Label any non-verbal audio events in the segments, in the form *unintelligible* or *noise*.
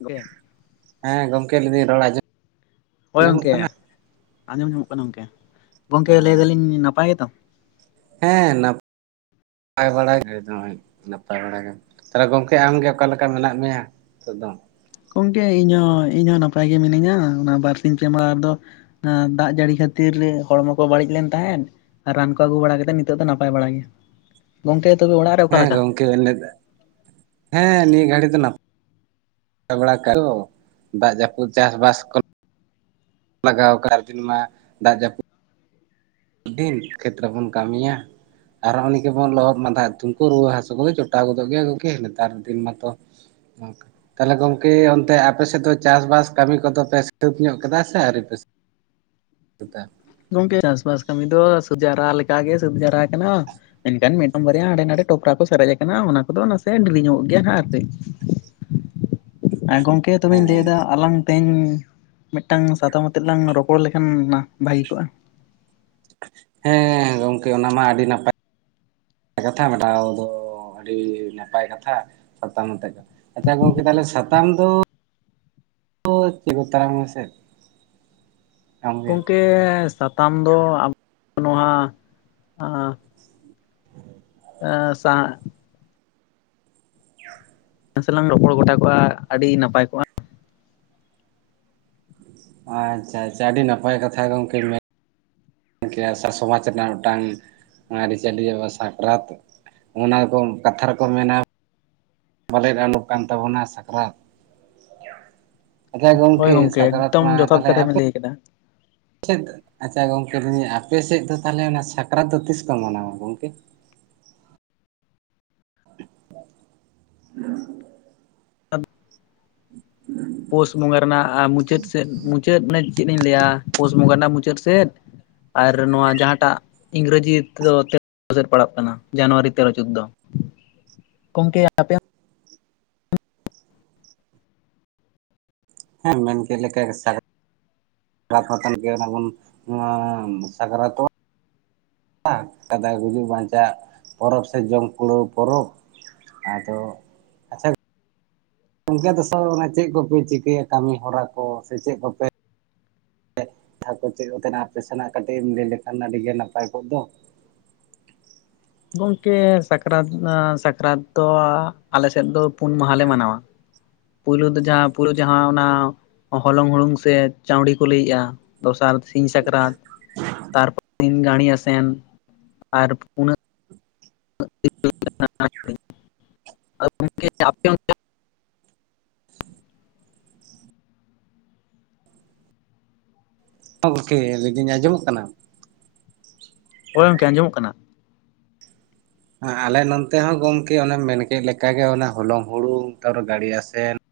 ᱵᱮ᱾ ᱦᱮᱸ ᱜᱚᱢᱠᱮ *unintelligible* ᱨᱚᱲ ᱟᱡᱚ ᱦᱳᱭ ᱜᱚᱝᱠᱮ ᱟᱸᱡᱚᱢ ᱧᱟᱢᱚᱜ ᱠᱟᱱᱟ ᱜᱚᱝᱠᱮ ᱜᱚᱝᱠᱮ ᱞᱟᱹᱭ ᱫᱟᱞᱤᱧ ᱱᱟᱯᱟᱭ ᱜᱮ ᱛᱚ ᱦᱮᱸ ᱱᱟ ᱯᱟᱭ ᱵᱟᱲᱟ ᱮ ᱫᱚ ᱦᱚᱸᱜᱼᱚᱭ ᱱᱟᱯᱟᱭ ᱵᱟᱲᱟ ᱜᱮ᱾ ᱛᱟᱞᱦᱮ ᱜᱚᱢᱠᱮ ᱟᱢᱜᱮ ᱚᱠᱟ ᱞᱮᱠᱟ ᱢᱮᱱᱟᱜ ᱢᱮᱭᱟ ᱱᱤᱛᱚᱜ ᱫᱚ ᱜᱚᱝᱠᱮ ᱤᱧᱦᱚᱸ ᱤᱧᱦᱚᱸ ᱱᱟᱯᱟᱭ ᱜᱮ ᱢᱤᱱᱟᱹᱧᱟ ᱚᱱᱟ ᱵᱟᱨᱥᱤᱧ ᱯᱮ ᱢᱟᱦᱟᱸ ᱫᱚ᱾ ᱦᱮᱸ, ᱫᱟᱜ ᱡᱟᱹᱲᱤ ᱠᱷᱟᱹᱛᱤᱨ ᱦᱚᱲᱢᱚ ᱠᱚ ᱵᱟᱹᱲᱤᱡ ᱞᱮᱱ ᱛᱟᱦᱮᱸᱫ᱾ ᱨᱟᱱ ᱠᱚ ᱟᱹᱜᱩ ᱵᱟᱲᱟ ᱠᱟᱛᱮ ᱱᱤᱛᱚᱜ ᱫᱚ ᱱᱟᱯᱟᱭ ᱵᱟᱲᱟ ᱜᱮ, ᱜᱚᱝᱠᱮ ᱛᱚᱵᱮ ᱚᱲᱟᱜ ᱨᱮ ᱚᱠᱟ ᱞᱮᱠᱟ? ᱠᱮ ᱟᱞᱮᱫᱟ ᱦᱮᱸ ᱱᱤᱭᱟᱹ ᱜᱷᱟᱹᱲᱤ ᱫᱚ ᱱᱟᱯ *unintelligible* ᱫᱟᱜ ᱡᱟᱯᱩᱫ ᱪᱟᱥᱼᱵᱟᱥ ᱠᱚ ᱞᱟᱜᱟᱣ ᱠᱟᱜ ᱫᱤᱱ ᱢᱟ ᱫᱟᱜ ᱡᱟ ᱰᱤᱱ ᱠᱷᱮᱛ ᱨᱮ ᱵᱚᱱ ᱠᱟᱹᱢᱤᱭᱟ᱾ ᱟᱨ ᱚ ᱱᱤᱝᱠᱟ ᱵᱚᱱ ᱞᱚᱦᱚᱫ ᱢᱟᱫᱟᱜ ᱫᱩᱠᱚ ᱨᱩᱣᱟ ᱦᱟᱹᱥᱩ ᱠᱚᱫᱚ ᱡᱚᱴᱟᱣ ᱜᱚᱫᱚᱜ ᱜᱮᱭᱟ ᱜᱚᱝᱠᱮ ᱱᱮᱛᱟᱨ ᱫᱤᱱ ᱢᱟᱛᱚ᱾ *inaudible* ᱜᱚᱝᱠᱮ ᱛᱟᱞᱦᱮ ᱜᱚᱝᱠᱮ ᱚᱱᱛᱮ ᱟᱯᱮ ᱥᱮᱫ ᱫᱚ ᱪᱟᱥᱼᱵᱟᱥ ᱠᱟᱹᱢᱤ ᱠᱚᱫᱚ ᱯᱮ ᱥᱤᱹᱛᱟᱵ ᱧᱚᱜ ᱠᱮᱫᱟ ᱥᱮ ᱟᱹᱣᱨᱤ ᱯᱮ ᱥᱤ ᱛᱩᱯᱟ ᱜᱚᱝᱠᱮ ᱪᱟᱥᱼᱵᱟᱥ ᱠᱟᱹᱢᱤ ᱫᱚ ᱥᱟᱹᱛ ᱡᱷᱟᱨᱟ ᱞᱮᱠᱟ ᱜᱮ ᱥᱟᱹᱛ ᱡᱷᱟᱨᱟ ᱠᱟᱱᱟ᱾ ᱢᱮᱱᱠᱷᱟᱱ ᱢᱤᱫᱴᱟᱝ ᱵᱟᱨᱭᱟ ᱦᱟᱸᱰᱮ ᱱᱟᱰᱮ ᱴᱩᱠᱼᱴᱟᱠ ᱠᱚ ᱥᱟᱨᱮᱡ ᱟᱠᱟᱱᱟ ᱚᱱᱟ ᱠᱚᱫᱚ ᱱᱟᱥᱮ ᱰᱤᱨᱤ ᱧᱚᱜ ᱜᱮᱭᱟ ᱦᱟᱜ ᱟᱨᱠᱤ᱾ ᱜᱚᱝᱠᱮ ᱛᱚᱵᱮᱧ ᱞᱟᱹᱭ ᱦᱮᱸ ᱫᱟ ᱟᱞᱟᱝ ᱛᱮᱦᱮᱧ ᱢᱤᱫᱴᱟᱝ ᱥᱟᱛᱟᱢ ᱟᱛᱮᱫ ᱞᱟᱝ ᱨᱚᱯᱚᱲ ᱞᱮᱠᱷᱟᱱ ᱱᱟ ᱵᱷᱟᱹᱜᱤ ᱠᱚᱜᱼᱟ᱾ ᱦᱮᱸ ᱜᱚᱝᱠᱮ ᱚᱱᱟ ᱢᱟ ᱟᱹᱰᱤ ᱱᱟᱯᱟ ᱠᱟᱛᱷᱟ ᱢᱮᱰᱟᱣ ᱫᱚ ᱟᱹᱰᱤ ᱱᱟᱯᱟᱭ ᱠᱟᱛᱷᱟ ᱥᱟᱛᱟᱢ ᱟᱛᱮ ᱟᱪᱪᱷᱟ ᱜᱚᱝᱠᱮ ᱛᱟᱦᱚᱞᱮ ᱥᱟᱛᱟᱢ ᱫᱚ ᱳ ᱠᱤᱨᱩ ᱛᱟᱨᱟᱝ ᱢᱮᱥᱮ᱾ ᱟᱢᱜᱮ ᱜᱚᱝᱠᱮ ᱥᱟᱛᱟᱢ ᱫᱚ ᱟᱵᱚ ᱱᱚᱣᱟ ᱟᱸ ᱥᱟᱸ *inaudible* ᱱᱟᱥᱮ ᱞᱟᱝ ᱨᱚᱯᱚᱲ ᱜᱚᱴᱟ ᱠᱚᱜᱼᱟ ᱟᱹᱰᱤ ᱱᱟᱯᱟᱭ ᱠᱚᱜᱼᱟ᱾ ᱟᱸᱪᱟ ᱟᱪᱟ ᱟᱹᱰᱤ ᱱᱟᱯᱟᱭ ᱠᱟᱛᱷᱟ ᱜᱚᱝᱠᱮ ᱢᱮ ᱚᱝᱠᱮ ᱟ ᱥᱟ-ᱥᱚᱢᱟᱡᱽ ᱨᱮᱱᱟᱜ ᱢᱤᱫᱴᱟᱝ ᱟᱹᱨᱤᱼᱪᱟᱹᱞᱤ ᱚ ᱥᱟᱠᱨᱟᱛ ᱚᱱᱟ ᱠᱚᱢ ᱠᱟᱛᱷᱟ ᱨᱮᱠᱚ ᱢᱮᱱᱟ᱾ *unintelligible* ᱠᱟᱱ ᱛᱟᱵᱚᱱᱟ ᱥᱟᱠᱨᱟᱛ᱾ ᱟᱪᱪᱷᱟ ᱜᱚᱝᱠᱮ ᱥᱟᱠᱨᱟᱛ ᱢᱟ ᱛᱟᱦᱚᱞᱮ ᱟᱯᱮ ᱜᱟᱹᱭ ᱠᱟᱰᱟ᱾ ᱪᱮᱫ? ᱟᱪᱪᱷᱟ ᱜᱚᱝᱠᱮ *unintelligible* ᱟᱯᱮ ᱥᱮᱫ ᱫᱚ ᱛᱟᱦᱚᱞᱮ ᱚᱱᱟ ᱥᱟᱠᱨᱟᱛ ᱫᱚ ᱛᱤᱥ ᱠᱚ ᱢᱟᱱᱟᱣᱼᱟ ᱜᱚᱝᱠᱮ? *inaudible* ᱯᱳᱥ ᱵᱚᱸᱜᱟ ᱨᱮᱱᱟᱜ ᱢᱩᱪᱟᱹᱫ ᱥᱮᱫ ᱢᱩᱪᱟᱹᱫ ᱢᱟᱱᱮ ᱪᱮᱫ ᱤᱧ ᱞᱟᱹᱭᱟ ᱯᱳᱥ ᱵᱚᱸᱜᱟ ᱨᱮᱱᱟᱜ ᱢᱩᱪᱟᱹᱫ ᱥᱮᱫ ᱟᱨ ᱱᱚᱣᱟ ᱡᱟᱦᱟᱸᱴᱟᱜ ᱤᱝᱨᱮᱡᱤ ᱛᱮᱫᱚ ᱛᱮᱚ ᱥᱮᱫ ᱯᱟᱲᱟᱜ ᱠᱟᱱᱟ ᱡᱟᱱᱩᱣᱟᱨᱤ ᱛᱮᱨᱚ ᱪᱩᱛ ᱫᱚ ᱾ ᱜᱚᱢᱠᱮ ᱟᱯᱮ ᱦᱮᱸᱢ ᱢᱮᱱ ᱠᱮᱫ ᱞᱮᱠᱟ ᱥᱟ *unintelligible* ᱚᱱᱟ ᱵᱩᱱ ᱮᱸ ᱥᱟᱠᱨᱟᱛᱚ ᱟ ᱠᱟᱫᱟ ᱜᱩᱡᱩᱜ ᱵᱟᱧᱪᱟᱜ ᱯᱚᱨᱚᱵᱽ ᱥᱮ ᱡᱚᱢ ᱠᱩᱲᱟᱹᱣ ᱯᱚᱨᱚᱵᱽ ᱟᱫᱚ ᱤᱱᱠᱟᱹ ᱫᱚᱥᱟᱨ ᱚᱱᱮ ᱪᱮᱜ ᱠᱚᱯᱮ ᱪᱤᱠᱟᱹᱭᱟ ᱠᱟᱹᱢᱤ ᱦᱚᱨᱟ ᱠᱚ ᱥᱮ ᱪᱮᱫ ᱠᱚᱯᱮ ᱛᱷᱟᱯᱚ ᱪᱮᱜ ᱞᱮᱠᱟᱱᱟ ᱟᱯᱮ ᱥᱮᱱᱟᱜ ᱠᱟᱹᱴᱤᱡ ᱮᱢ ᱞᱟᱹᱭ ᱞᱮᱠᱷᱟᱱ ᱟᱹᱰᱤ ᱜᱮ ᱱᱟᱹᱯᱟᱭ ᱠᱚᱜ ᱫᱚ᱾ ᱜᱚᱝᱠᱮ ᱥᱟᱠᱨᱟᱛ ᱟᱸ ᱥᱟᱠᱨᱟᱛ ᱛᱚ ᱟᱞᱮᱥᱮᱫ ᱫᱚ ᱯᱩᱱ ᱢᱟᱦᱟ ᱞᱮ ᱢᱟᱱᱟᱣᱟ᱾ ᱯᱳᱭᱞᱳ ᱫᱚ ᱡᱟᱦᱟᱸ ᱯᱳᱭᱞᱳ ᱡᱟᱦᱟᱸ ᱚᱱᱟ ᱦᱚᱞᱚᱝ ᱦᱩᱲᱩᱝ ᱥᱮ ᱪᱟᱣᱰᱤ ᱠᱚ ᱞᱟᱹᱭ ᱮᱜᱼᱟ ᱫᱚᱥᱟᱨ ᱥᱤᱧ ᱥᱟᱠᱨᱟᱛ ᱛᱟᱨᱯᱚᱨ ᱫᱤᱱ ᱜᱟᱲᱤ ᱟᱥᱮᱱ ᱟᱨ ᱯᱱᱟ *inaudible* ᱜᱚᱢᱠᱮ ᱞᱟᱹᱭᱫᱤᱧ ᱟᱸᱡᱚᱢᱚᱜ ᱠᱟᱱᱟ ᱾ ᱠᱚᱚᱲᱮᱚᱢᱠᱮ ᱟᱸᱡᱚᱢᱚᱜ ᱠᱟᱱᱟ ᱾ ᱟᱞᱮ ᱱᱚᱱᱛᱮ ᱦᱚᱸ ᱜᱚᱝᱠᱮ ᱚᱱᱮ ᱢᱮᱱᱠᱮᱫ ᱞᱮᱠᱟᱜᱮ ᱚᱱᱮ ᱦᱚᱞᱚᱝ ᱦᱩᱲᱩ ᱛᱟᱨᱯᱚᱨᱮ ᱜᱟᱲᱤᱭᱟᱥᱮᱱ ᱾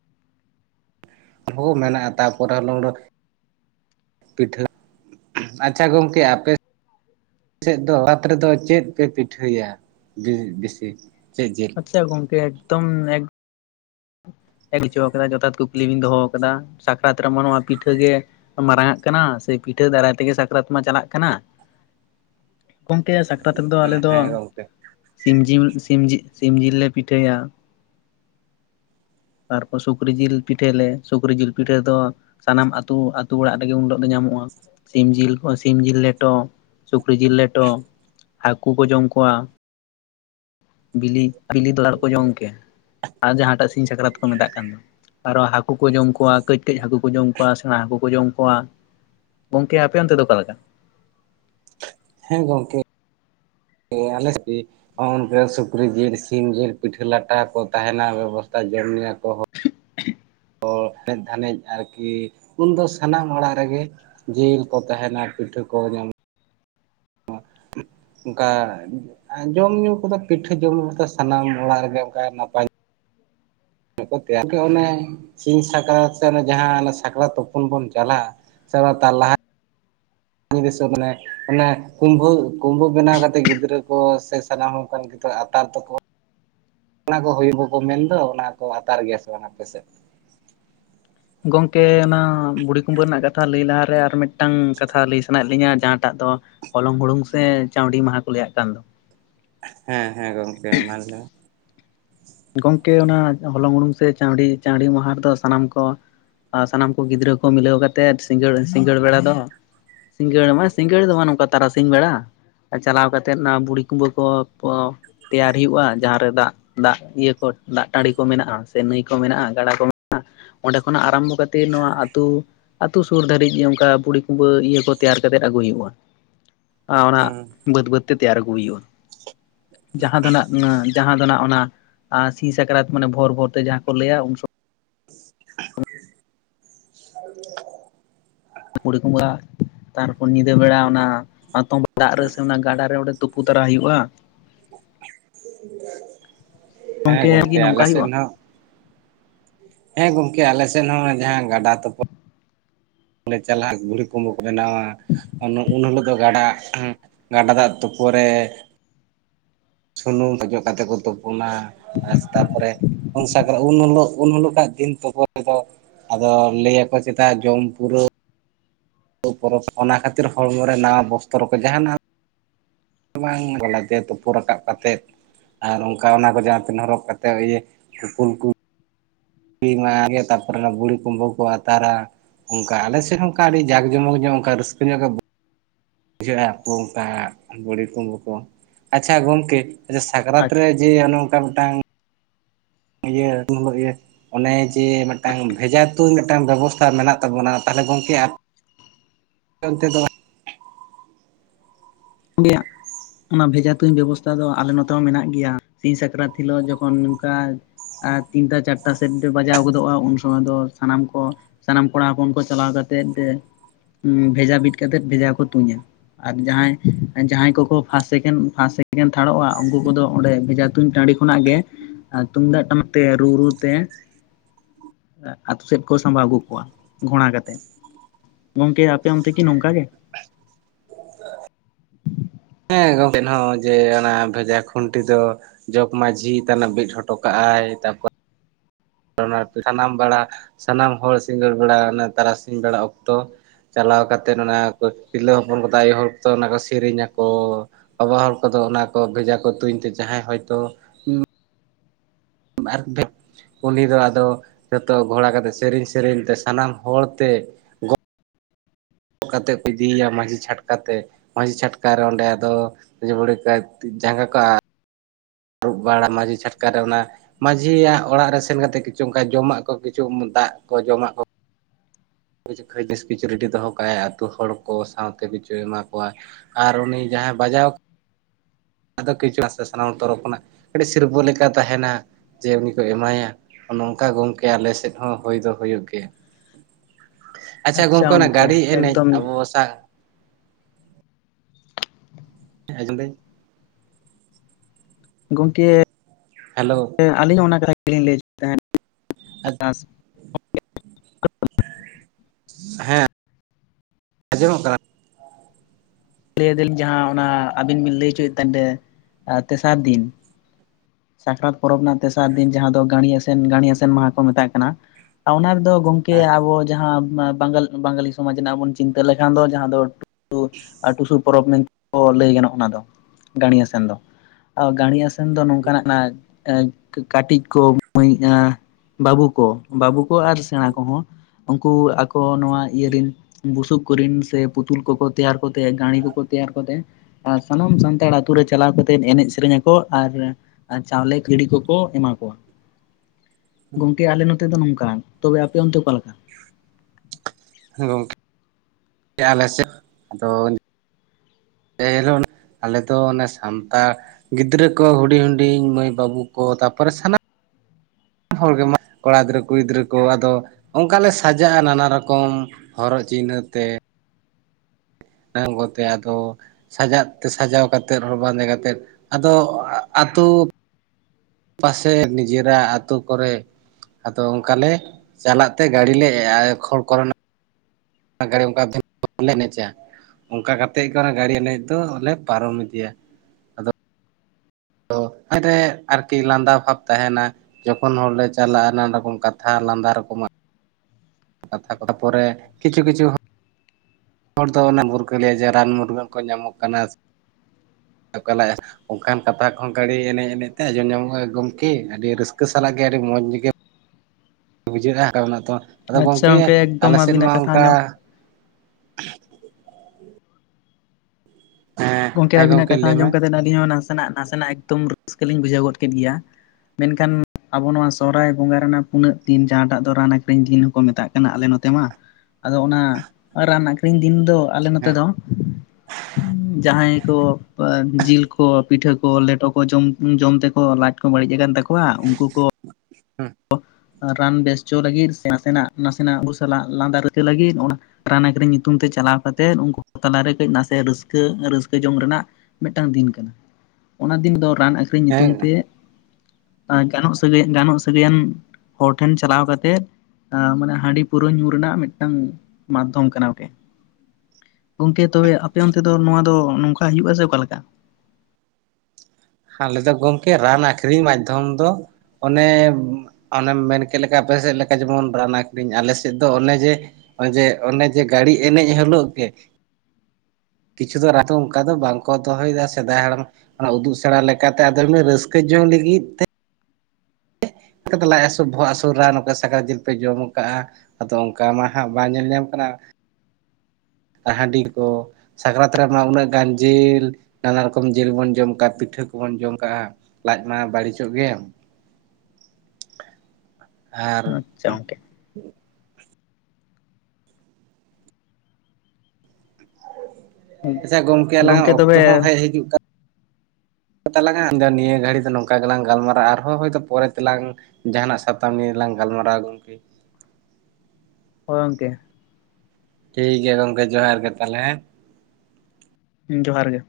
ᱦ ᱢᱮᱱᱟᱜᱼᱟ ᱛᱟᱨᱯᱚᱨᱮ ᱚᱞᱚᱝ ᱫᱚ ᱯᱤᱴᱷᱟᱹ ᱟᱪᱷᱟ ᱜᱚᱢᱠᱮ ᱟᱯᱮ ᱟᱯᱮ ᱥᱮᱫ ᱫᱚ ᱦᱟᱛ ᱨᱮᱫᱚ ᱪᱮᱫ ᱯᱮ ᱯᱤᱴᱷᱟᱹᱭᱟ ᱵᱮᱥᱤ ᱪᱮᱫ ᱡᱮᱫ ᱟᱪᱷᱟ ᱜᱚᱝᱠᱮ ᱮᱫᱚᱢᱠ ᱦᱮᱡ ᱦᱚᱪᱚ ᱟᱠᱟᱫᱟ ᱡᱚᱛᱷᱟᱛ ᱠᱩᱠᱞᱤ ᱞᱤᱧ ᱫᱚᱦᱚ ᱟᱠᱟᱫᱟ ᱥᱟᱠᱨᱟᱛ ᱨᱮᱢᱟ ᱱᱚᱣᱟ ᱯᱤᱴᱷᱟᱹ ᱜᱮ ᱢᱟᱨᱟᱝ ᱟᱜ ᱠᱟᱱᱟ ᱥᱮ ᱯᱤᱴᱷᱟᱹ ᱫᱟᱨᱟᱭ ᱛᱮᱜᱮ ᱥᱟᱠᱨᱟᱛ ᱢᱟ ᱪᱟᱞᱟᱜ ᱠᱟᱱᱟ ᱾ ᱜᱚᱢᱠᱮ ᱥᱟᱠᱨᱟᱛᱚ ᱟᱞᱮ ᱫᱚ ᱦᱮᱸ ᱜᱚᱝᱠᱮ ᱾ ᱥᱤᱢ ᱡᱤᱞᱢ ᱥᱤᱢ ᱡᱤᱞᱞ ᱞᱮ ᱯᱤᱴᱷᱟᱹᱭᱟ ᱛᱟᱨᱯᱚᱨ ᱥᱩᱠᱨᱤ ᱡᱤᱞ ᱯᱤᱴᱷᱟᱹ ᱞᱮ ᱥᱩᱠᱨᱤ ᱡᱤᱞ ᱯᱤᱴᱷᱟᱹ ᱫᱚ ᱥᱟᱱᱟᱢᱛ ᱟᱹᱛᱩ ᱚᱲᱟᱜ ᱨᱮᱜᱮ ᱩᱱᱤᱞᱳᱜ ᱫᱚ ᱧᱟᱢᱚᱜᱼᱟ ᱥᱤᱢ ᱡᱤᱞ ᱠᱚ ᱥᱤᱢ ᱡᱤᱞ ᱞᱮᱴᱚ ᱾ ᱥᱩᱠᱨᱤ ᱡᱤᱞ ᱞᱮᱴᱚ ᱦᱟᱹᱠᱩ ᱠᱚ ᱡᱚᱢ ᱠᱚᱣᱟ ᱵᱤᱞᱤ ᱵᱤᱞᱤ ᱫᱞᱟ ᱠᱚ ᱡᱚᱢ ᱠᱮᱭᱟ ᱟᱨ ᱡᱟᱦᱟᱸᱴᱟᱜ ᱥᱤᱧ ᱥᱟᱠᱨᱟᱛ ᱠᱚ ᱢᱮᱛᱟᱜ ᱠᱟᱱ ᱫᱚ ᱾ ᱟᱨᱚ ᱦᱟᱹᱠᱩ ᱠᱚ ᱡᱚᱢ ᱠᱚᱣᱟ ᱠᱟᱹᱡ- ᱠᱟᱹᱡ ᱦᱟᱹᱠᱩ ᱠᱚ ᱡᱚᱢ ᱠᱚᱣᱟ ᱥᱮᱬᱟ ᱦᱟᱹᱠᱩ ᱠᱚ ᱡᱚᱢ ᱠᱚᱣᱟ ᱾ ᱵᱚᱝᱠᱮᱯᱮᱭ ᱛ ᱫᱚᱠᱟᱞ ᱞᱮᱠᱟ ᱾ ᱦᱮᱸ ᱜᱚᱢᱠᱮ ᱟᱞᱮ ᱦᱚᱜᱼᱚᱝᱠᱟ ᱥᱩᱠᱨᱤ ᱡᱤᱞ ᱥᱤᱢ ᱡᱤᱞ ᱯᱤᱴᱷᱟᱹ ᱞᱟᱴᱟ ᱠᱚ ᱛᱟᱦᱮᱱᱟ ᱵᱮᱵᱚᱥᱛᱷᱟ ᱡᱚᱢᱼ ᱧᱩᱩ ᱠᱚ ᱾ ᱦᱮᱡ ᱫᱷᱷᱟᱱᱤᱡ ᱟᱨᱠᱤ ᱩᱱᱫᱚ ᱥᱟᱱᱟᱢ ᱚᱲᱟᱜ ᱨᱮᱜᱮ ᱾ ᱡᱤᱞ ᱠᱚ ᱛᱟᱦᱮᱱᱟ ᱯᱤᱴᱷᱟᱹ ᱠᱚ ᱧᱟᱢᱚᱜᱼᱟ ᱚᱱᱠᱟ ᱡᱚᱢᱧ ᱧᱩ ᱠᱚᱫᱚ ᱯᱤᱴᱷᱟᱹ ᱡᱚᱢ ᱧᱩ ᱞᱮᱠᱟ ᱥᱟᱱᱟᱢ ᱚᱲᱟᱜ ᱨᱮᱜᱮ ᱚᱱᱠᱟ ᱱᱟᱯᱟᱭ ᱾ ᱟᱨ ᱚᱱᱮ ᱥᱤᱧ ᱥᱟᱠᱨᱟᱛ ᱥᱮ ᱚᱱᱮ ᱡᱟᱦᱟᱸ ᱚᱱ ᱥᱟᱠᱨᱟᱛ ᱛᱩᱯᱩᱱ ᱵᱚᱱ ᱪᱟᱞᱟᱜᱼᱟ ᱪᱟᱞ ᱛᱟᱞ *inaudible* ᱫᱤᱥᱟᱹ ᱢᱟᱱᱮ ᱚᱱᱮ ᱠᱩᱵᱟᱹ ᱠᱩᱸᱵᱟᱹ ᱵᱮᱱᱟᱣ ᱠᱟᱛᱮ ᱜᱤᱫᱽᱨᱟᱹ ᱠᱚ ᱥᱮ ᱥᱟᱱᱟᱢᱠ ᱜᱮ ᱾ ᱱᱛᱟᱞ ᱛᱠᱚ ᱚᱱᱟ ᱠᱚ ᱦᱩᱭᱩᱜ ᱵᱟᱠᱚ ᱢᱮᱱᱫᱚ ᱚᱱᱟ ᱠᱚ ᱟᱛᱟᱨ ᱜᱮᱭᱟ ᱥᱮ ᱵᱟᱝ ᱟᱯᱮ ᱥᱮᱫ *unintelligible* ᱜᱚᱢᱠᱮ ᱚᱱᱟ ᱵᱩᱲᱦᱤ ᱠᱩᱢᱵᱟᱹ ᱨᱮᱱᱟᱜ ᱠᱟᱛᱷᱟ ᱞᱟᱹᱭ ᱞᱟᱦᱟᱨᱮ ᱟᱨ ᱢᱤᱫᱴᱟᱝ ᱠᱟᱛᱷᱟ ᱞᱟᱹᱭ ᱥᱟᱱᱟᱭᱮᱫ ᱞᱤᱧᱟᱹ ᱡᱟᱦᱟᱸᱴᱟᱜ ᱫᱚ ᱾ ᱦᱚᱞᱚᱝ ᱦᱩᱲᱩᱝ ᱥᱮ ᱪᱟᱹᱰᱤ ᱢᱟᱦᱟ ᱠᱚ ᱞᱟᱹᱭᱟᱜ ᱠᱟᱱ ᱫᱚ ᱾ ᱦᱮᱸ ᱦᱮᱸ ᱜᱚᱝᱠᱮᱟᱞᱟᱹᱭ ᱢᱮ ᱜᱚᱝᱠᱮ ᱚᱱᱟ ᱦᱚᱞᱚᱝ ᱦᱩᱲᱩᱝ ᱥᱮ ᱪᱟᱹᱰᱤ ᱪᱟᱹᱰᱤ ᱢᱟᱦᱟ ᱨᱮᱫᱚ ᱥᱟᱱᱟᱢ ᱠᱚ ᱾ ᱟᱨ ᱥᱟᱱᱟᱢ ᱠᱚ ᱜᱤᱫᱽᱨᱟᱹ ᱠᱚ ᱢᱤᱞᱟᱹᱣ ᱠᱟᱛᱮᱮᱫ ᱥᱤᱸᱜᱟ. ᱲ ᱥᱤᱸᱜᱟᱹᱲ ᱵᱮᱲᱟ ᱫᱚ ᱥᱤᱸᱜᱟᱹᱟᱹᱲ ᱢᱟ ᱥᱤᱸᱜᱟᱹᱲ ᱫᱚ ᱵᱟᱝ ᱱᱚᱝᱠᱟ ᱛᱟᱨᱟᱥᱤᱧ ᱵᱮᱲᱟ ᱾ ᱪᱟᱞᱟᱣ ᱠᱟᱛᱮᱫ ᱚᱱᱟ ᱵᱩᱲᱦᱤ ᱠᱩᱢᱵᱟᱹ ᱠᱚ ᱛᱮᱭᱟᱨ ᱦᱩᱭᱩᱜᱼᱟ ᱡᱟᱦᱟᱸ ᱨᱮ ᱫᱟᱜ ᱫᱟᱜ ᱤᱭᱟᱹ ᱠᱚ ᱫᱟᱜ ᱴᱟᱺᱰᱤ ᱠᱚ ᱢᱮᱱᱟᱜᱼᱟ ᱥᱮ ᱱᱟᱹᱭ ᱠᱚ ᱢᱮᱱᱟᱜᱼᱟ ᱜᱟᱰᱟ ᱠᱚ ᱢᱮᱱᱟᱜᱼᱟ ᱾ ᱚᱸᱰᱮ ᱠᱷᱚᱱᱟᱜ ᱟᱨᱟᱢᱵᱚ ᱠᱟᱛᱮᱮᱫ ᱱᱚᱣᱟ ᱟᱹᱛᱩ ᱾ ᱟ ᱟᱹᱛᱩᱳ ᱥᱩᱨ ᱫᱷᱟᱹᱨᱤᱡ ᱚᱱᱠᱟ ᱵᱩᱲᱤ ᱠᱩᱢᱵᱟᱹ ᱤᱭᱟᱹ ᱠᱚ ᱛᱮᱭᱟᱨ ᱠᱟᱛᱮᱮᱫ ᱟᱹᱜᱩᱭ ᱦᱩᱭᱩᱜᱼᱟ ᱾ ᱚᱱᱟ ᱦᱮᱸ ᱵᱟᱹᱫᱽ ᱵᱟᱹᱫᱽᱛᱮ ᱛᱮᱭᱟᱨ ᱟᱹᱜᱩ ᱦᱩᱭᱩᱜᱼᱟ ᱾ ᱡᱟᱦᱟᱸ ᱫᱚ ᱦᱟᱸᱜ ᱡᱟᱦᱟᱸ ᱫᱚ ᱟᱸᱜ ᱚᱱᱟ ᱥᱤᱧ ᱥᱟᱠᱨᱟᱛ ᱢᱟᱱᱮ ᱵᱷᱳᱨ ᱵᱷᱳᱨ ᱛᱮ ᱡᱟᱦᱟᱸ ᱠᱚ ᱞᱟᱹᱭᱟ ᱩᱱ ᱥᱚᱢᱚᱭ ᱾ *unintelligible* ᱠᱩᱲᱤ ᱠᱚᱢᱲᱟ ᱛᱟᱨᱯᱚᱨ ᱧᱤᱫᱟᱹ ᱵᱮᱲᱟ ᱚᱱᱟ ᱦᱟᱛᱚᱢ ᱚᱲᱟᱜ ᱨᱮ ᱥᱮ ᱚᱱᱟ ᱜᱟᱰᱟᱟᱨᱮ ᱚᱸᱰᱮ ᱛᱩᱯᱩ ᱛᱟᱨᱟ ᱦᱩᱭᱩᱜᱼᱟ ᱾ ᱦᱮᱸ ᱜᱚᱝᱠᱮ ᱟᱞᱮ ᱱᱚᱝᱠᱟ ᱥᱮᱫ ᱦᱩᱭᱩᱜᱼᱟ ᱦᱚᱸ ᱾ ᱦᱮᱸ ᱜᱚᱝᱠᱮ ᱟᱞᱮ ᱥᱮᱱ ᱦᱚᱸ ᱡᱟᱦᱟᱸ ᱜᱟᱰᱟ ᱛᱚᱯᱚᱞ ᱚᱸᱰᱮ ᱪᱟᱞᱟᱜ ᱵᱩᱲᱤ ᱠᱚᱢᱵᱟᱹ ᱠᱚ ᱵᱮᱱᱟᱣᱟ ᱩᱱ ᱦᱤᱞᱳᱜ ᱫᱚ ᱜᱟᱰᱟ ᱜᱟᱰᱟ ᱫᱟᱜ ᱛᱩᱯᱩᱨ ᱨᱮ ᱥᱩᱱᱩᱢ ᱚᱡᱚᱜ ᱠᱟᱛᱮ ᱠᱚ ᱛᱩᱯᱩᱱᱟ ᱛᱟᱯᱚᱨᱮ ᱾ ᱩᱱ ᱥᱟᱠᱨᱟ ᱩᱱ ᱦᱤᱞᱳᱜ ᱩᱱ ᱦᱤᱞᱳᱜᱟᱜ ᱫᱤᱱ ᱛᱚᱵᱚᱨ ᱨᱮ ᱫᱚ *inaudible* *unintelligible* ᱟᱫᱚ ᱞᱟᱹᱭᱟᱠᱚ ᱪᱮᱫᱟᱜ ᱡᱚᱢ ᱯᱩᱨᱟᱹᱣ, ᱯᱚᱨᱚᱵᱽ ᱚᱱᱟ ᱠᱷᱟᱹᱛᱤᱨ ᱦᱚᱲᱢᱚ ᱨᱮ ᱱᱟᱣᱟ ᱵᱚᱥᱛᱚᱨ ᱠᱚ ᱡᱟᱦᱟᱱᱟᱜ *inaudible* ᱵᱚᱞᱮᱛᱮ ᱛᱩᱯᱩ ᱨᱟᱠᱟᱵ ᱠᱟᱛᱮᱫ ᱟᱨ ᱚᱱᱠᱟ ᱚᱱᱟ ᱠᱚ ᱡᱟᱦᱟᱸ ᱛᱤᱱ ᱦᱚᱨᱚᱜ ᱠᱟᱛᱮᱫ ᱤᱭᱟᱹ *unintelligible* ᱠᱚ ᱯᱮ ᱢᱟᱦᱟᱸ ᱜᱮ ᱛᱟᱨᱯᱚᱨ ᱵᱩᱲᱤ ᱠᱚᱢᱵᱟᱹ ᱠᱚ ᱟᱛᱟᱨ ᱚᱱᱠᱟ ᱟᱞᱮᱥᱮᱫ ᱦᱚᱸ ᱚᱱᱠᱟᱹ ᱟᱰᱤ ᱡᱟᱠ ᱡᱚᱢᱚᱠ ᱧᱚᱜ ᱚᱱᱠᱟ ᱨᱟᱹᱥᱠᱟᱹ ᱧᱚᱜ ᱜᱮ *unintelligible* ᱠᱚ ᱢᱮᱛᱟ ᱵᱩᱲᱦᱤ ᱠᱩᱢᱵᱟ ᱠᱚ ᱟᱪᱪᱷᱟ ᱜᱚᱢᱠᱮ ᱡᱮ ᱥᱟᱠᱨᱟᱛ ᱟᱨ ᱨᱮ ᱡᱮ ᱚᱱᱮ ᱚᱱᱠᱟ ᱢᱤᱫᱴᱟᱝ, ᱤᱭᱟᱹ ᱚᱱᱟ ᱫᱚ ᱤᱭᱟᱹ ᱚᱱᱮ ᱡᱮ ᱢᱤᱫᱴᱟᱝ ᱵᱷᱮᱡᱟ ᱛᱩ ᱢᱤᱫᱴᱟᱝ ᱵᱮᱵᱚᱥᱛᱷᱟ ᱢᱮᱱᱟᱜ ᱛᱟᱵᱚᱱᱟ ᱛᱟᱦᱚᱞᱮ ᱜᱚᱝᱠᱮ ᱚᱱᱛᱮ ᱫᱚ ᱜᱮᱭᱟ ᱚᱱᱟ ᱵᱷᱮᱡᱟ ᱛᱩᱧ ᱵᱮᱵᱚᱥᱛᱷᱟ ᱫᱚ ᱟᱞᱮ ᱱᱚᱛᱮ ᱦᱚᱸ ᱢᱮᱱᱟᱜ ᱜᱮᱭᱟ ᱥᱤᱧ ᱥᱟᱠᱨᱟᱛ ᱦᱤᱞᱳᱜ ᱡᱚᱠᱷᱚᱱ ᱱᱚᱝᱠᱟ ᱟᱨ ᱛᱤᱱᱴᱟ ᱪᱟᱨᱴᱟ ᱥᱮᱫ, ᱵᱟᱡᱟᱣ ᱜᱚᱫᱚᱜᱼᱟ ᱩᱱ ᱥᱚᱢᱚᱭ ᱫᱚ ᱥᱟᱱᱟᱢ ᱠᱚ ᱥᱟᱱᱟᱢ ᱠᱚᱲᱟ ᱦᱚᱯᱚᱱ ᱠᱚ ᱪᱟᱞᱟᱣ ᱠᱟᱛᱮᱫ ᱵᱷᱮᱡᱟ ᱵᱤᱫ ᱠᱟᱛᱮᱜ ᱵᱷᱮᱡᱟ ᱠᱚ ᱛᱩᱧᱟ ᱟᱨ ᱡᱟᱦᱟᱸᱭ ᱡᱟᱦᱟᱭ ᱠᱚᱠᱚ ᱯᱷᱟᱥ ᱥᱮᱠᱮᱱ ᱲᱯᱷᱟᱥ ᱥᱮᱠᱮᱱ ᱛᱷᱟᱲᱚᱜᱼᱟ ᱩᱱᱠᱩ ᱠᱚᱫᱚ ᱚᱸᱰᱮ ᱵᱷᱮᱡᱟ ᱛᱩᱧ ᱴᱟᱺᱰᱤ ᱠᱷᱚᱱᱟᱜ ᱜᱮ ᱟᱨ ᱛᱩᱢᱫᱟᱜ ᱴᱟᱢᱟᱠ ᱛᱮ ᱨᱩ ᱨᱩ ᱛᱮ ᱟᱛᱳ ᱥᱮᱫ ᱠᱚ ᱥᱟᱢᱵᱟᱣ ᱟᱹᱜᱩ ᱠᱚᱣᱟ ᱜᱷᱚᱲᱟ ᱠᱟᱛᱮ, ᱜᱚᱝᱠᱮ ᱟᱯᱮ ᱚᱱᱛᱮ ᱠᱤ ᱱᱚᱝᱠᱟ ᱜᱮ? ᱦᱮᱸ ᱜᱚᱝᱠᱮ ᱦᱚᱸ ᱡᱮ ᱚᱱᱟ ᱵᱷᱮᱡᱟ ᱠᱷᱩᱱᱴᱤ ᱫᱚ ᱡᱚᱜᱽ ᱢᱟᱹᱡᱷᱤ ᱛᱟᱱᱟ ᱵᱮᱫ ᱦᱚᱴᱚ ᱠᱟᱜᱼ ᱟᱭ ᱛᱟᱨᱯᱚᱨ *unintelligible* ᱥᱟᱱᱟᱢ ᱵᱟᱲᱟ ᱥᱟᱱᱟᱢ ᱦᱚᱲ ᱥᱤᱸᱜᱟᱹᱲ ᱵᱮᱲᱟ ᱚᱱᱟ ᱛᱟᱨᱟᱥᱤᱧ ᱵᱮᱲᱟ ᱚᱠᱛᱚ ᱪᱟᱞᱟᱣ ᱠᱟᱛᱮᱫ ᱚᱱᱟ ᱠᱚ ᱛᱤᱨᱞᱟᱹ ᱦᱚᱯᱚᱱ ᱠᱚᱫᱚ ᱟᱭᱳ ᱦᱚᱲ ᱠᱚᱫᱚ ᱚᱱᱟ ᱠᱚ ᱥᱮᱨᱮᱧᱟᱜ ᱠᱚ ᱵᱟᱵᱟ ᱦᱚᱲ ᱠᱚᱫᱚ ᱚᱱᱟ ᱠᱚ ᱵᱷᱮᱡᱟ ᱠᱚ ᱛᱩᱧ ᱛᱮ ᱡᱟᱦᱟᱸᱭ ᱦᱚᱭᱛᱳ, *unintelligible* ᱩᱱᱤ ᱫᱚ ᱟᱫᱚ ᱡᱚᱛᱚ ᱜᱷᱚᱲᱟ ᱠᱟᱛᱮ ᱥᱮᱨᱮᱧ ᱥᱮᱨᱮᱧ ᱛᱮ ᱥᱟᱱᱟᱢ ᱦᱚᱲ ᱛᱮ ᱚᱠᱟ ᱛᱮ ᱠᱚ ᱤᱫᱤᱭᱮᱭᱟ ᱢᱟᱺᱡᱷᱤ ᱪᱷᱟᱴ ᱠᱟ ᱛᱮ ᱢᱟᱺᱡᱷᱤ ᱪᱷᱟᱴᱠᱟᱨᱮ ᱚᱸᱰᱮ ᱟᱫᱚ *unintelligible* ᱡᱟᱸᱜᱟ ᱠᱚᱜᱼᱟ ᱟᱹᱨᱩᱵ ᱵᱟᱲᱟ ᱢᱺᱡᱷᱤ ᱪᱷᱟᱴᱠᱟ ᱨᱮ ᱚᱱᱟ, ᱢᱟᱹᱡᱷᱤᱭᱟᱜ ᱚᱲᱟᱜ ᱨᱮ ᱥᱮᱱ ᱠᱟᱛᱮᱫ ᱠᱤᱪᱷᱩ ᱚᱱᱠᱟ ᱡᱚᱢᱟᱜ ᱠᱚ ᱠᱤᱪᱷᱩ ᱫᱟᱜ ᱠᱚ ᱡᱚᱢᱟᱜ ᱠᱚ, *unintelligible* ᱡᱟᱹᱠᱷᱟᱹᱭ ᱵᱮᱥ ᱯᱤᱪ ᱨᱮᱰᱤ ᱫᱚᱦᱚ ᱠᱟᱜᱼᱟᱭ ᱟᱹᱛᱳ ᱦᱚᱲ ᱠᱚ ᱥᱟᱶᱛᱮ ᱠᱤᱪᱷᱩ ᱮᱢᱟ ᱠᱚᱣᱟᱭ᱾ ᱟᱨ ᱩᱱᱤ ᱡᱟᱦᱟᱸᱭ ᱵᱟᱡᱟᱣ ᱟᱫᱚ ᱠᱤᱪᱷᱩ ᱥᱟᱱᱟᱢ ᱛᱚᱨᱚᱯ ᱠᱷᱚᱱᱟᱜ ᱠᱟᱹᱴᱤᱡ ᱥᱤᱨᱯᱟᱹ ᱞᱮᱠᱟ ᱛᱟᱦᱮᱱᱟ, ᱡᱮ ᱩᱱᱤ ᱠᱚ ᱮᱢᱟᱭᱟ ᱱᱚᱝᱠᱟ ᱜᱚᱢᱠᱮ ᱟᱞᱮ ᱥᱮᱫ ᱦᱚᱸ ᱦᱩᱭ ᱫᱚ ᱦᱩᱭᱩᱜ ᱜᱮᱭᱟ, ᱟᱪᱪᱷᱟ ᱜᱚᱝᱠᱮ ᱚᱱᱟ ᱜᱟᱹᱰᱤ ᱮᱱᱮᱡ ᱟᱵᱚ ᱥᱟ *unintelligible* ᱜᱚᱝᱠᱮ ᱦᱮᱞᱳ ᱟᱹᱞᱤᱧ ᱦᱚᱸ ᱚᱱᱟ ᱠᱟᱛᱷᱟ ᱜᱮᱞᱤᱧ ᱞᱟᱹᱭ ᱦᱚᱪᱚ ᱛᱟᱦᱮᱸᱫ *inaudible* ᱦᱮᱸ ᱟᱸᱡᱚᱢᱚᱜ ᱠᱟᱱᱟ ᱞᱟᱹᱭᱫᱟᱞᱤᱱ ᱡᱟᱦᱟᱸ ᱚᱱᱟ ᱟᱹᱵᱤᱱ ᱵᱤᱱ ᱞᱟᱹᱭ ᱦᱚᱪᱚᱭᱮᱫ ᱛᱟᱦᱮ *unintelligible* ᱛᱮᱥᱟᱨ ᱫᱤᱱ ᱥᱟᱠᱨᱟᱛ ᱯᱚᱨᱚᱵᱽ ᱨᱮᱱᱟᱜ ᱛᱮᱥᱟᱨ ᱫᱤᱱ ᱡᱟᱦᱟᱸ ᱫᱚ ᱜᱟᱲᱤ ᱟᱥᱮᱱ ᱜᱟᱲᱤ ᱟᱥᱮᱱ ᱢᱟᱦᱟ ᱠᱚ ᱢᱮᱛᱟᱜ ᱠᱟᱱᱟ ᱚᱱᱟ ᱫᱚ ᱜᱚᱝᱠᱮ ᱠᱟᱱᱟ ᱟᱵᱚ ᱡᱟᱦᱟᱸ ᱵᱟᱝᱟᱞ ᱵᱟᱝᱜᱟᱞᱤ ᱥᱚᱢᱟᱡᱽ ᱨᱮᱱᱟᱜ ᱵᱚᱱ ᱪᱤᱱᱛᱟᱹ ᱞᱮᱠᱷᱟᱱ ᱫᱚ ᱡᱟᱦᱟᱸ ᱫᱚ *unintelligible* ᱟᱨ ᱴᱩᱥᱩ ᱯᱚᱨᱚᱵᱽ ᱢᱮᱱᱛᱮ ᱞᱟᱹᱭ ᱜᱟᱱᱚᱜᱼᱟ ᱚᱱᱟ ᱫᱚ ᱜᱟᱲᱤ ᱟᱥᱮᱱ ᱫᱚ ᱟᱨ ᱜᱟᱲᱤᱭᱟᱥᱮᱱ ᱫᱚ, *unintelligible* ᱠᱟᱹᱴᱤᱡ ᱠᱚ ᱢᱟᱹᱭ *unintelligible* ᱵᱟᱹᱵᱩ ᱠᱚ, ᱵᱟᱹᱵᱩ ᱠᱚ ᱟᱨ ᱥᱮᱬᱟ ᱠᱚᱦᱚᱸ ᱩᱱᱠᱩ ᱟᱠᱚ ᱱᱚᱣᱟ ᱤᱭᱟᱹ ᱨᱮᱱ ᱵᱩᱥᱩᱵ ᱠᱚᱨᱮᱱ ᱥᱮ ᱯᱩᱛᱩᱞ ᱠᱚᱠᱚ ᱛᱮᱭᱟᱨ ᱠᱚ ᱛᱮ ᱜᱟᱹᱲᱤ ᱠᱚᱠᱚ ᱛᱮᱭᱟᱨ ᱠᱚᱛᱮ ᱟᱨ ᱥᱟᱱᱟᱢ ᱥᱟᱱᱛᱟᱲ ᱟᱛᱳ ᱨᱮ ᱪᱟᱞᱟᱣ ᱠᱟᱛᱮ ᱮᱱᱮᱡ ᱥᱮᱨᱮᱧ ᱟᱠᱚ ᱟᱨᱻ᱾ ᱟᱨ ᱪᱟᱣᱞᱮ ᱵᱷᱲᱤ ᱠᱚᱠᱚ ᱮᱢᱟ ᱠᱚᱣᱟ᱾ ᱜᱚᱢᱠᱮ ᱟᱞᱮ ᱱᱚᱛᱮ᱾ ᱱᱚᱛᱮ ᱫᱚ ᱱᱚᱝᱠᱟ ᱛᱚᱵᱮ ᱟᱯᱮ ᱚᱱᱛᱮ ᱚᱠᱟ ᱞᱮᱠᱟ? ᱜᱚᱝᱠᱮ ᱟᱞᱮ ᱥᱮᱫ ᱟᱫᱚ᱾ ᱡᱮ ᱦᱮᱞᱳ ᱟᱞᱮ ᱫᱚ ᱚᱱᱮ ᱥᱟᱱᱛᱟᱲ᱾ ᱜᱤᱫᱽᱨᱟᱹ ᱠᱚ ᱦᱩᱰᱤᱧ ᱦᱩᱰᱤᱧ ᱢᱟᱹᱭ ᱵᱟᱹᱵᱩ ᱠᱚ ᱛᱟᱨᱯᱚᱨᱮ ᱥᱟᱱᱟᱢ᱾ ᱦᱚᱲ ᱜᱮ ᱠᱚᱲᱟ ᱜᱤᱫᱽᱨᱟᱹ ᱠᱩᱲᱤ ᱜᱤᱫᱽᱨᱟᱹ ᱠᱚ ᱟᱫᱚ᱾ ᱚᱱᱠᱟᱞᱮ ᱥᱟᱡᱟᱜᱼᱟ ᱱᱟᱱᱟ ᱨᱚᱠᱚᱢ ᱦᱚᱨᱚᱜ ᱪᱤᱱᱦᱟᱹ ᱛᱮ᱾ ᱦᱮ ᱜᱚᱛᱮ ᱟᱫᱚ᱾ ᱥᱟᱡᱟᱜ ᱛᱮ ᱥᱟᱡᱟᱣ ᱠᱟᱛᱮᱫ ᱦᱚᱨᱚᱜ ᱵᱟᱸᱫᱮ ᱠᱟᱛᱮᱫ ᱟᱫᱚ ᱟᱛᱩ ᱯᱟᱥᱮᱡ ᱱᱤᱡᱮᱨᱟᱜ ᱟ ᱟᱹᱛᱳ ᱠᱚᱨᱮ᱾ ᱟᱫᱚ ᱚᱱᱠᱟ ᱞᱮ ᱪᱟᱞᱟᱜ ᱛᱮ ᱜᱟᱰᱤ ᱞᱮ ᱠᱷᱚᱲ ᱠᱚᱨᱮᱱᱟᱜ᱾ ᱚᱱᱟ ᱜᱟᱹᱰᱤ ᱚᱱᱠᱟᱞ ᱞᱮ ᱮᱱᱮᱡᱟ ᱚᱱᱠᱟ ᱠᱟᱛᱮᱫ ᱜᱮ ᱚᱱᱟ ᱜᱟᱹᱰᱤ ᱮᱱᱮᱡ ᱫᱚᱞᱮ ᱯᱟᱨᱚᱢ ᱤᱫᱤᱭᱟ᱾ ᱛᱚ ᱚᱸᱰᱮ ᱟᱨᱠᱤ ᱞᱟᱸᱫᱟ ᱵᱷᱟᱵᱽ ᱛᱟᱦᱮᱱᱟ᱾ ᱡᱚᱠᱷᱚᱱ ᱦᱚᱲᱞᱮ ᱪᱟᱞᱟᱜᱼᱟ ᱱᱟᱱᱟ ᱨᱚᱠᱚᱢ ᱠᱟᱛᱷᱟ ᱞᱟᱸᱫᱟ ᱨᱚᱠᱚᱢᱟᱜ ᱠᱟᱛᱷᱟ ᱠᱚᱫᱚ ᱯᱚᱨᱮ ᱠᱤᱪᱷᱩ ᱠᱤᱪᱷᱩ ᱦᱚ ᱦᱚᱲ ᱫᱚ ᱚᱱᱟ ᱵᱷᱩᱨᱠᱟᱹᱞᱭᱟ ᱡᱮ ᱨᱟᱱ ᱢᱩᱨᱜᱟᱹᱱ ᱠᱚ ᱧᱟᱢᱚᱜ ᱠᱟᱱᱟ᱾ ᱛ ᱠᱟᱞ *unintelligible* ᱚᱱᱠᱟᱱ ᱠᱟᱛᱷᱟ ᱠᱚᱦᱚᱸᱰᱤ ᱮᱱᱮᱡ ᱮᱱᱮᱡᱛᱮ ᱟᱸᱡᱚᱢ ᱧᱟᱢᱚᱜᱼᱟ ᱜᱚᱢᱠᱮ ᱟᱹᱰᱤ ᱨᱟᱹᱥᱠᱟᱹ ᱥᱟᱞᱟᱜ ᱜᱮ ᱟᱹᱰᱤ ᱢᱚᱸᱡᱽᱜᱮ ᱵᱩᱡᱷᱟᱹᱜᱼᱟ ᱛᱚ ᱟᱫᱚ ᱟᱪᱪᱷᱟ ᱜᱚᱢᱠᱮ ᱜᱚᱝᱠᱮ ᱮᱠᱫᱚᱢ ᱟᱞᱮᱥᱮᱫ ᱟᱹᱵᱤᱱᱟᱜ ᱢᱟ ᱠᱟᱛᱷᱟ ᱚᱱᱠᱟ᱾ ᱟᱸᱡᱚᱢ ᱦᱮᱸ ᱜᱚᱝᱠᱮ ᱦᱮᱸ ᱟᱹᱵᱤᱱᱟᱜ ᱜᱚᱢᱠᱮ ᱠᱟᱛᱷᱟ ᱞᱟᱹᱭ ᱢᱮ ᱟᱸᱡᱚᱢ ᱠᱟᱛᱮᱫ ᱟᱹᱞᱤᱧ ᱦᱚᱸ ᱱᱟᱥᱮᱱᱟᱜ ᱱᱟᱥᱮᱱᱟᱜ ᱮᱠᱫᱚᱢ ᱨᱟᱹᱥᱠᱟᱹ ᱞᱤᱧ ᱵᱩᱡᱷᱟᱹᱣ ᱜᱚᱫ ᱠᱮᱫ ᱜᱮᱭᱟ᱾ ᱢᱮᱱᱠᱷᱟᱱ ᱟᱵᱚ ᱱᱚᱣᱟ ᱥᱚᱦᱟᱭ ᱵᱚᱸᱜᱟ ᱨᱮᱱᱟᱜ ᱯᱩᱱᱟᱹᱜ ᱫᱤᱱ ᱡᱟᱦᱟᱸᱴᱟᱜ ᱫᱚ ᱨᱟᱱ ᱟᱠᱠᱷᱨᱤᱧ ᱫᱤᱱ ᱦᱚᱸᱠᱚ ᱢᱮᱛᱟᱜ ᱠᱟᱱᱟ ᱟᱞᱮ ᱱᱚᱛᱮ ᱢᱟ᱾ *inaudible* ᱟᱫᱚ ᱚᱱᱟ ᱨᱟᱱ ᱟᱹᱠᱷᱨᱤᱧ ᱫᱤᱱ ᱫᱚ ᱟᱞᱮ ᱱᱚᱛᱮ ᱦᱮᱸ ᱫᱚ ᱡᱟᱦᱟᱸᱭ ᱠᱚ ᱡᱤᱞ ᱠᱚ ᱯᱤᱴᱷᱟᱹ ᱠᱚ ᱞᱮᱴᱚ ᱠᱚ ᱡᱚᱢ ᱡᱚᱢ ᱛᱮᱠᱚ ᱞᱟᱡ ᱠᱚ ᱵᱟᱹᱲᱤᱡ ᱟᱠᱟᱱ ᱛᱟᱠᱚᱣᱟ ᱩᱱᱠᱩ ᱠᱚ᱾ *unintelligible* ᱨᱟᱱ ᱵᱮᱥ ᱦᱚᱪᱚ ᱞᱟᱹᱜᱤᱫ ᱥᱮ ᱱᱟᱥᱮᱱᱟᱜ ᱱᱟᱥᱮᱱᱟᱜ ᱩᱱᱠᱩ ᱥᱟᱞᱟᱜ ᱞᱟᱸᱫᱟ ᱨᱤᱠᱟᱹ ᱞᱟᱹᱜᱤᱫ ᱚᱱᱟ᱾ ᱨᱟᱹᱱ ᱟᱹᱠᱨᱤᱧ ᱧᱩᱛᱩᱢ ᱛᱮ ᱪᱟᱞᱟᱣ ᱠᱟ ᱠᱟᱛᱮᱮᱫ ᱩᱱᱠᱩ ᱛᱟᱞᱟᱨᱮ ᱠᱟᱹᱡ ᱱᱟᱥᱮ ᱨᱟᱹᱥᱠᱟᱹ ᱨᱟᱹᱥᱠᱟᱹ ᱡᱚᱝ ᱨᱮᱱᱟᱜ᱾ ᱢᱤᱫᱴᱟᱝ ᱫᱤᱱ ᱠᱟᱱᱟ᱾ ᱚᱱᱟ ᱫᱤᱱ ᱫᱚ ᱨᱟᱱ ᱟᱹᱜ᱾ ᱦᱮᱸ ᱧᱩᱛᱩᱢ ᱛᱮ ᱜᱟᱱᱚᱜ ᱥᱟᱹᱜᱟᱹᱭ ᱜᱟᱱᱚᱜᱟᱹᱜ᱾ ᱥᱟᱹᱜᱟᱹᱭᱟᱱ ᱦᱚᱲ ᱴᱷᱮᱱ ᱪᱟᱞᱟᱣ ᱠᱟᱛᱮᱫ᱾ ᱢᱟᱱᱮ ᱦᱟᱺᱰᱤ ᱯᱟᱹᱣᱟᱹ ᱧᱩ ᱨᱮᱱᱟᱜ ᱢᱤᱫᱴᱟᱝ ᱢᱟᱫᱽᱫᱷᱚᱢ ᱠᱟᱱᱟ ᱚᱠᱮ᱾ ᱜᱚᱝᱠᱮ ᱛᱚᱵᱮ ᱟᱯᱮ ᱚᱱᱛᱮ ᱫᱚ ᱱᱚᱣᱟ ᱫᱚ ᱱᱚᱝᱠᱟ ᱦᱩᱭᱩᱜᱼᱟ ᱥᱮ ᱚᱠᱟᱮᱠᱟ? ᱟᱞᱮ ᱫᱚ ᱜᱚᱢᱠᱮ ᱨᱟᱱ ᱟᱠᱷᱨᱤᱧ ᱢᱟᱫᱽᱫᱷᱚᱢ ᱫᱚ᱾ ᱚᱱᱮ ᱚᱱᱮᱢ ᱢᱮᱱᱠᱮᱫ ᱞᱮᱠᱟ ᱟᱯᱮ ᱥᱮᱫ ᱞᱮᱠᱟ ᱡᱮᱢᱚᱱ ᱨᱟᱱ ᱟᱠᱷᱨᱤᱧ ᱟᱞᱮ ᱥᱮᱫ ᱫᱚ ᱚᱱᱮ ᱡᱮ᱾ ᱜᱮ ᱡᱮ ᱚᱱᱮ ᱡᱮ ᱜᱟᱲᱤᱮᱱᱮᱡ ᱦᱤᱞᱳᱜ ᱜᱮ᱾ ᱠᱤᱪᱷᱩ ᱫᱚ ᱨ ᱚᱱᱠᱟ ᱫᱚ ᱵᱟᱝᱠᱚ ᱫᱚᱦᱚᱭᱮᱫᱟ ᱥᱮᱫᱟᱭ ᱦᱟᱲᱟᱢ ᱠᱚ᱾ ᱚᱱᱟ ᱩᱫᱩᱜ ᱥᱮᱬᱟ ᱞᱮᱠᱟᱛᱮ ᱟᱫᱚ ᱢᱤᱫ ᱨᱟᱹᱥᱠᱟᱹ ᱡᱚᱝ ᱞᱟᱹᱜᱤᱫ ᱛᱮ᱾ ᱟᱫᱚ ᱞᱟᱡ ᱦᱟᱹᱥᱩ ᱵᱚᱦᱚᱜ ᱦᱟᱥᱩ ᱨᱟᱱ ᱱᱚᱝᱠᱟ ᱥᱟᱠᱟᱢ ᱡᱤᱞ ᱯᱮ ᱡᱚᱢ ᱠᱟᱜᱼᱟ᱾ ᱟᱫᱚ ᱚᱱᱠᱟ ᱢᱟ ᱦᱟᱸᱜ ᱵᱟᱝ ᱧᱮᱞ ᱧᱟᱢ ᱠᱟᱱᱟ᱾ ᱛᱟᱦᱟ ᱰᱤᱲ ᱠᱚ ᱥᱟᱠᱨᱟᱛ ᱨᱮᱢᱟ ᱩᱱᱟᱹᱜ ᱜᱟᱱ ᱡᱤᱞ ᱱᱟᱱᱟ ᱨᱚᱠᱚᱢ ᱡᱤᱞ ᱵᱚᱱ ᱡᱚᱢ ᱠᱟᱜᱼᱟ ᱯᱤᱴᱷᱟᱹ ᱠᱚᱵᱚᱱ ᱡᱚᱢ ᱠᱟᱜᱼᱟ᱾ ᱞᱟᱡᱽ ᱢᱟ ᱵᱟᱹᱲᱤᱪᱚᱜ ᱜᱮ᱾ ᱟᱨ᱾ *unintelligible* ᱪᱟ ᱚᱝᱠᱮ᱾ ᱟᱪᱷᱟ ᱜᱚᱢᱠᱮ ᱜᱚᱝᱠᱮ ᱟᱞᱟᱝᱟᱜ ᱚᱠᱛᱚ ᱛᱚᱵᱮ ᱦᱚᱸ ᱦᱮᱡ ᱦᱤᱡᱩᱜ ᱠᱟᱱᱟ᱾ ᱛᱟᱞᱟᱝᱟ ᱟᱫᱚ ᱱᱤᱭᱟᱹ ᱜᱷᱟᱹᱲᱤ ᱫᱚ ᱱᱚᱝᱠᱟ ᱜᱮᱞᱟᱝ ᱜᱟᱞᱢᱟᱨᱟ ᱟᱨᱦᱚᱸ ᱦᱚᱭᱛᱳ ᱯᱚᱨᱮ ᱛᱮᱞᱟᱝ ᱡᱟᱦᱟᱱᱟᱜ ᱥᱟᱛᱟᱢ ᱱᱤᱭᱮ ᱞᱟᱝ ᱜᱟᱞᱢᱟᱨᱟᱣ ᱜᱚᱢᱠᱮ᱾ ᱦᱚᱭ ᱜᱚᱝᱠᱮ᱾ ᱴᱷᱤᱠ ᱜᱮᱮᱭᱟ ᱜᱚᱝᱠᱮ ᱡᱚᱦᱟᱨ ᱜᱮ ᱛᱟᱦᱚᱞᱮ ᱦᱮᱸ ᱦᱩᱸ ᱡᱚᱦᱟᱨ ᱜᱮ